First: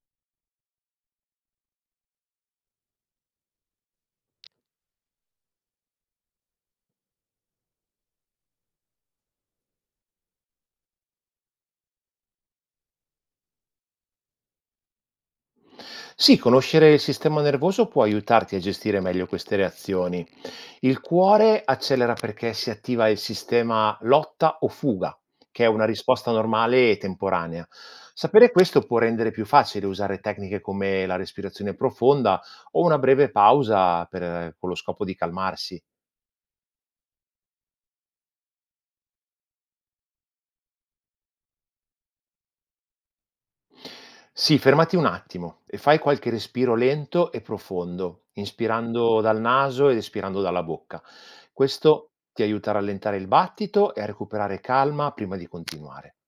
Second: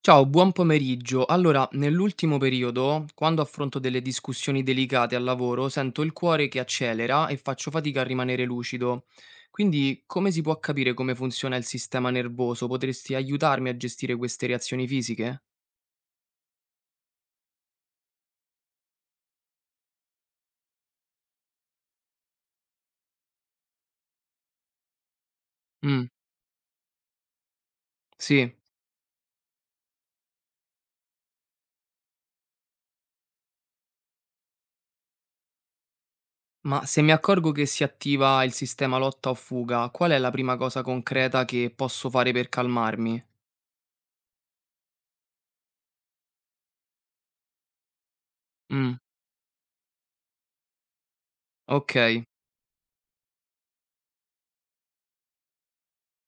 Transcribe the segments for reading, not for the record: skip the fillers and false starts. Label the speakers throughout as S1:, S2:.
S1: Ciao, buon pomeriggio. Allora, nell'ultimo periodo, quando affronto delle discussioni delicate al lavoro, sento il cuore che accelera e faccio fatica a rimanere lucido. Quindi, come si può capire come funziona il sistema nervoso? Potresti aiutarmi a gestire queste reazioni fisiche?
S2: Sì, conoscere il sistema nervoso può aiutarti a gestire meglio queste reazioni. Il cuore accelera perché si attiva il sistema lotta o fuga, che è una
S1: Mm,
S2: risposta normale e temporanea. Sapere
S1: sì.
S2: questo può rendere più facile usare tecniche come la respirazione profonda o una breve pausa con lo scopo di calmarsi.
S1: Ma se mi accorgo che si attiva il sistema lotta o fuga, qual è la prima cosa concreta che posso fare per calmarmi?
S2: Sì, fermati un attimo e fai qualche respiro lento e profondo,
S1: Mm,
S2: inspirando dal naso ed espirando dalla bocca. Questo
S1: ok.
S2: ti aiuta a rallentare il battito e a recuperare calma prima di continuare.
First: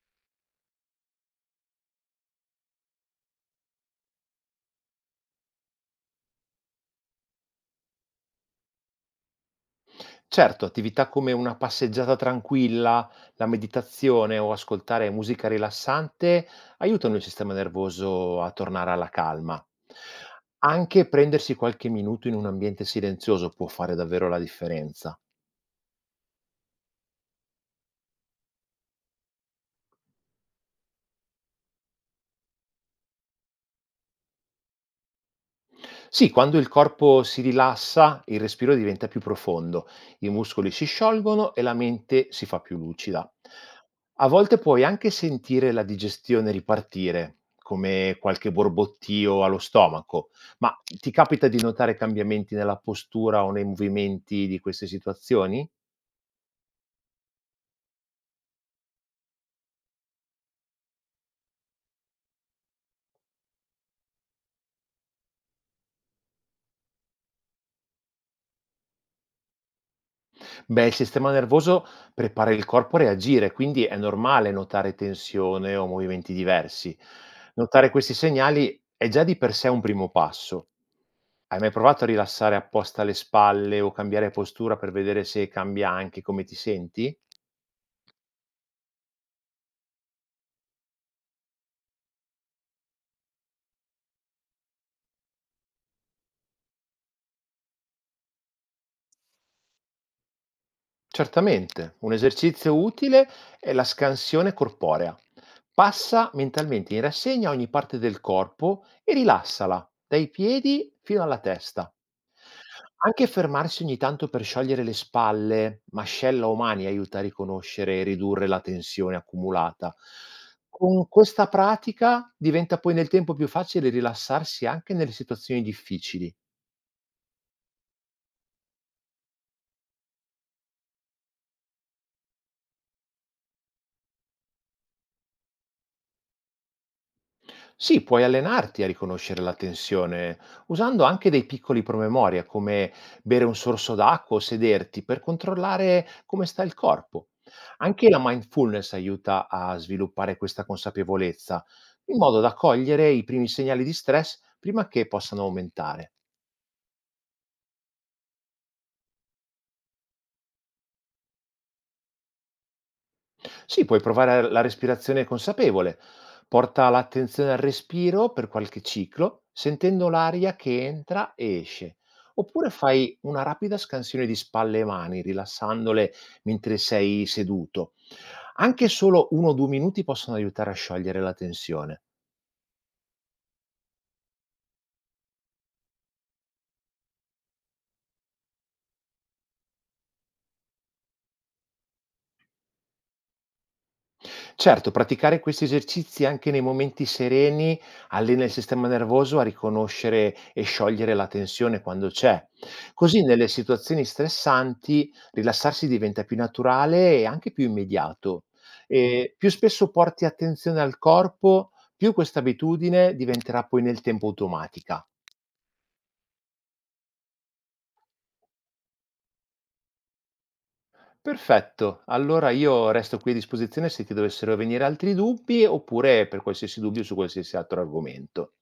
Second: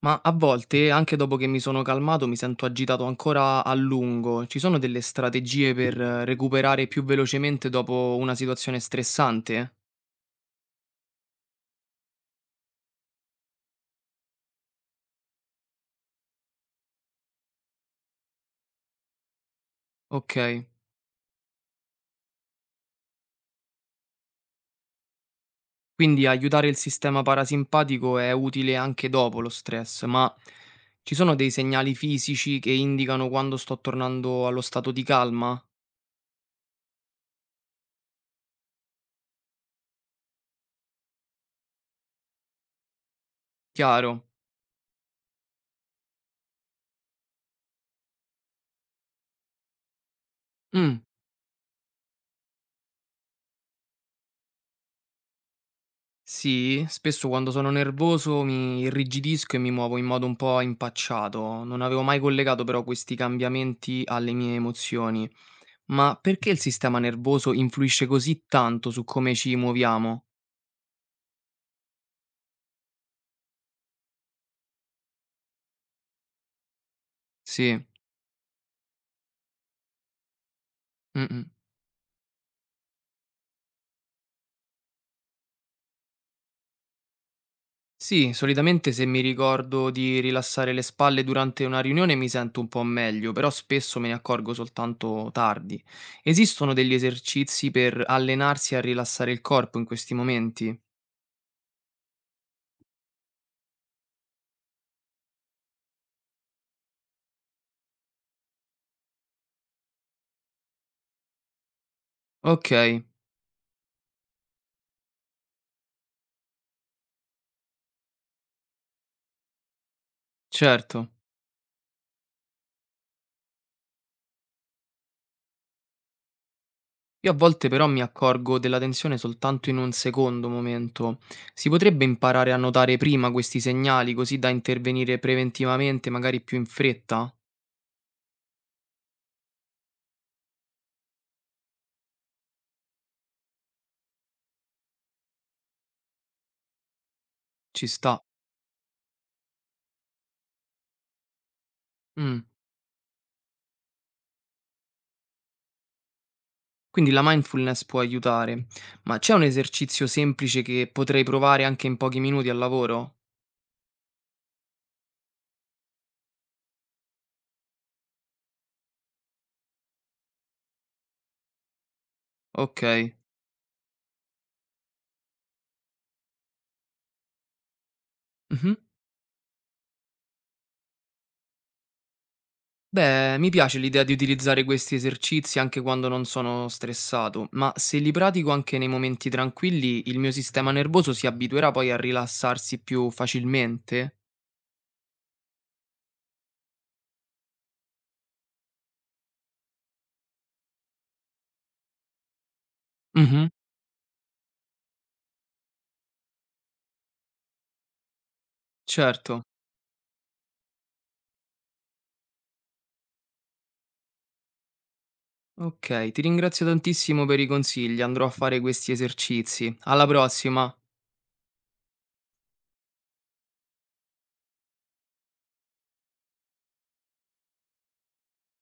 S1: Ma a volte, anche dopo che mi sono calmato, mi sento agitato ancora a lungo. Ci sono delle strategie per recuperare più velocemente dopo una situazione stressante?
S2: Certo, attività come una passeggiata tranquilla, la meditazione o ascoltare musica rilassante aiutano il sistema nervoso a tornare alla calma.
S1: Ok,
S2: Anche prendersi qualche minuto in un ambiente silenzioso può fare davvero la differenza.
S1: quindi aiutare il sistema parasimpatico è utile anche dopo lo stress, ma ci sono dei segnali fisici che indicano quando sto tornando allo stato di calma?
S2: Sì, quando il corpo si rilassa, il respiro diventa più profondo, i muscoli si sciolgono e la mente si fa più lucida.
S1: Chiaro.
S2: A volte puoi anche sentire la digestione ripartire, come qualche borbottio allo stomaco, ma
S1: Mm.
S2: ti capita di notare cambiamenti nella postura o nei movimenti di queste situazioni?
S1: Sì, spesso quando sono nervoso mi irrigidisco e mi muovo in modo un po' impacciato. Non avevo mai collegato però questi cambiamenti alle mie emozioni. Ma perché il sistema nervoso influisce così tanto su come ci muoviamo?
S2: Beh, il sistema nervoso prepara il corpo a reagire, quindi è normale notare tensione o movimenti diversi.
S1: Sì.
S2: Notare questi segnali è già di per sé un primo passo.
S1: Mm-mm.
S2: Hai mai provato a rilassare apposta le spalle o cambiare postura per vedere se cambia anche come ti senti?
S1: Sì, solitamente se mi ricordo di rilassare le spalle durante una riunione mi sento un po' meglio, però spesso me ne accorgo soltanto tardi. Esistono degli esercizi per allenarsi a rilassare il corpo in questi momenti?
S2: Certamente, un esercizio utile è la scansione corporea. Passa mentalmente in rassegna ogni parte del corpo e rilassala, dai piedi fino alla testa.
S1: Ok,
S2: Anche fermarsi ogni tanto per sciogliere le spalle, mascella o mani aiuta a riconoscere e ridurre la tensione accumulata. Con
S1: certo.
S2: questa pratica diventa poi nel tempo più facile rilassarsi anche nelle situazioni difficili.
S1: Io a volte però mi accorgo della tensione soltanto in un secondo momento. Si potrebbe imparare a notare prima questi segnali così da intervenire preventivamente, magari più in fretta?
S2: Sì, puoi allenarti a riconoscere la tensione usando anche dei piccoli promemoria come bere un sorso d'acqua o sederti per controllare come sta il corpo.
S1: Ci
S2: Anche la
S1: sta.
S2: mindfulness aiuta a sviluppare questa consapevolezza, in modo
S1: Mm.
S2: da cogliere i primi segnali di stress prima che possano aumentare.
S1: Quindi la mindfulness può aiutare. Ma c'è un esercizio semplice che potrei provare anche in pochi minuti al lavoro?
S2: Sì, puoi provare la respirazione consapevole. Porta l'attenzione al respiro per qualche ciclo, sentendo l'aria che entra e esce. Oppure
S1: Ok.
S2: fai una rapida scansione di spalle e mani, rilassandole mentre sei seduto.
S1: Mhm.
S2: Anche solo uno o due minuti possono aiutare a sciogliere la tensione.
S1: Beh, mi piace l'idea di utilizzare questi esercizi anche quando non sono stressato, ma se li pratico anche nei momenti tranquilli, il mio sistema nervoso si abituerà poi a rilassarsi più facilmente?
S2: Certo, praticare questi esercizi anche nei momenti sereni allena il sistema nervoso a riconoscere e sciogliere la tensione quando c'è. Così nelle
S1: Mhm,
S2: situazioni stressanti rilassarsi diventa più naturale e anche più immediato. E
S1: certo.
S2: più spesso porti attenzione al corpo, più questa abitudine diventerà poi nel tempo automatica.
S1: Ok, ti ringrazio tantissimo per i consigli, andrò a fare questi esercizi. Alla prossima!
S2: Perfetto, allora io resto qui a disposizione se ti dovessero venire altri dubbi oppure per qualsiasi dubbio su qualsiasi altro argomento.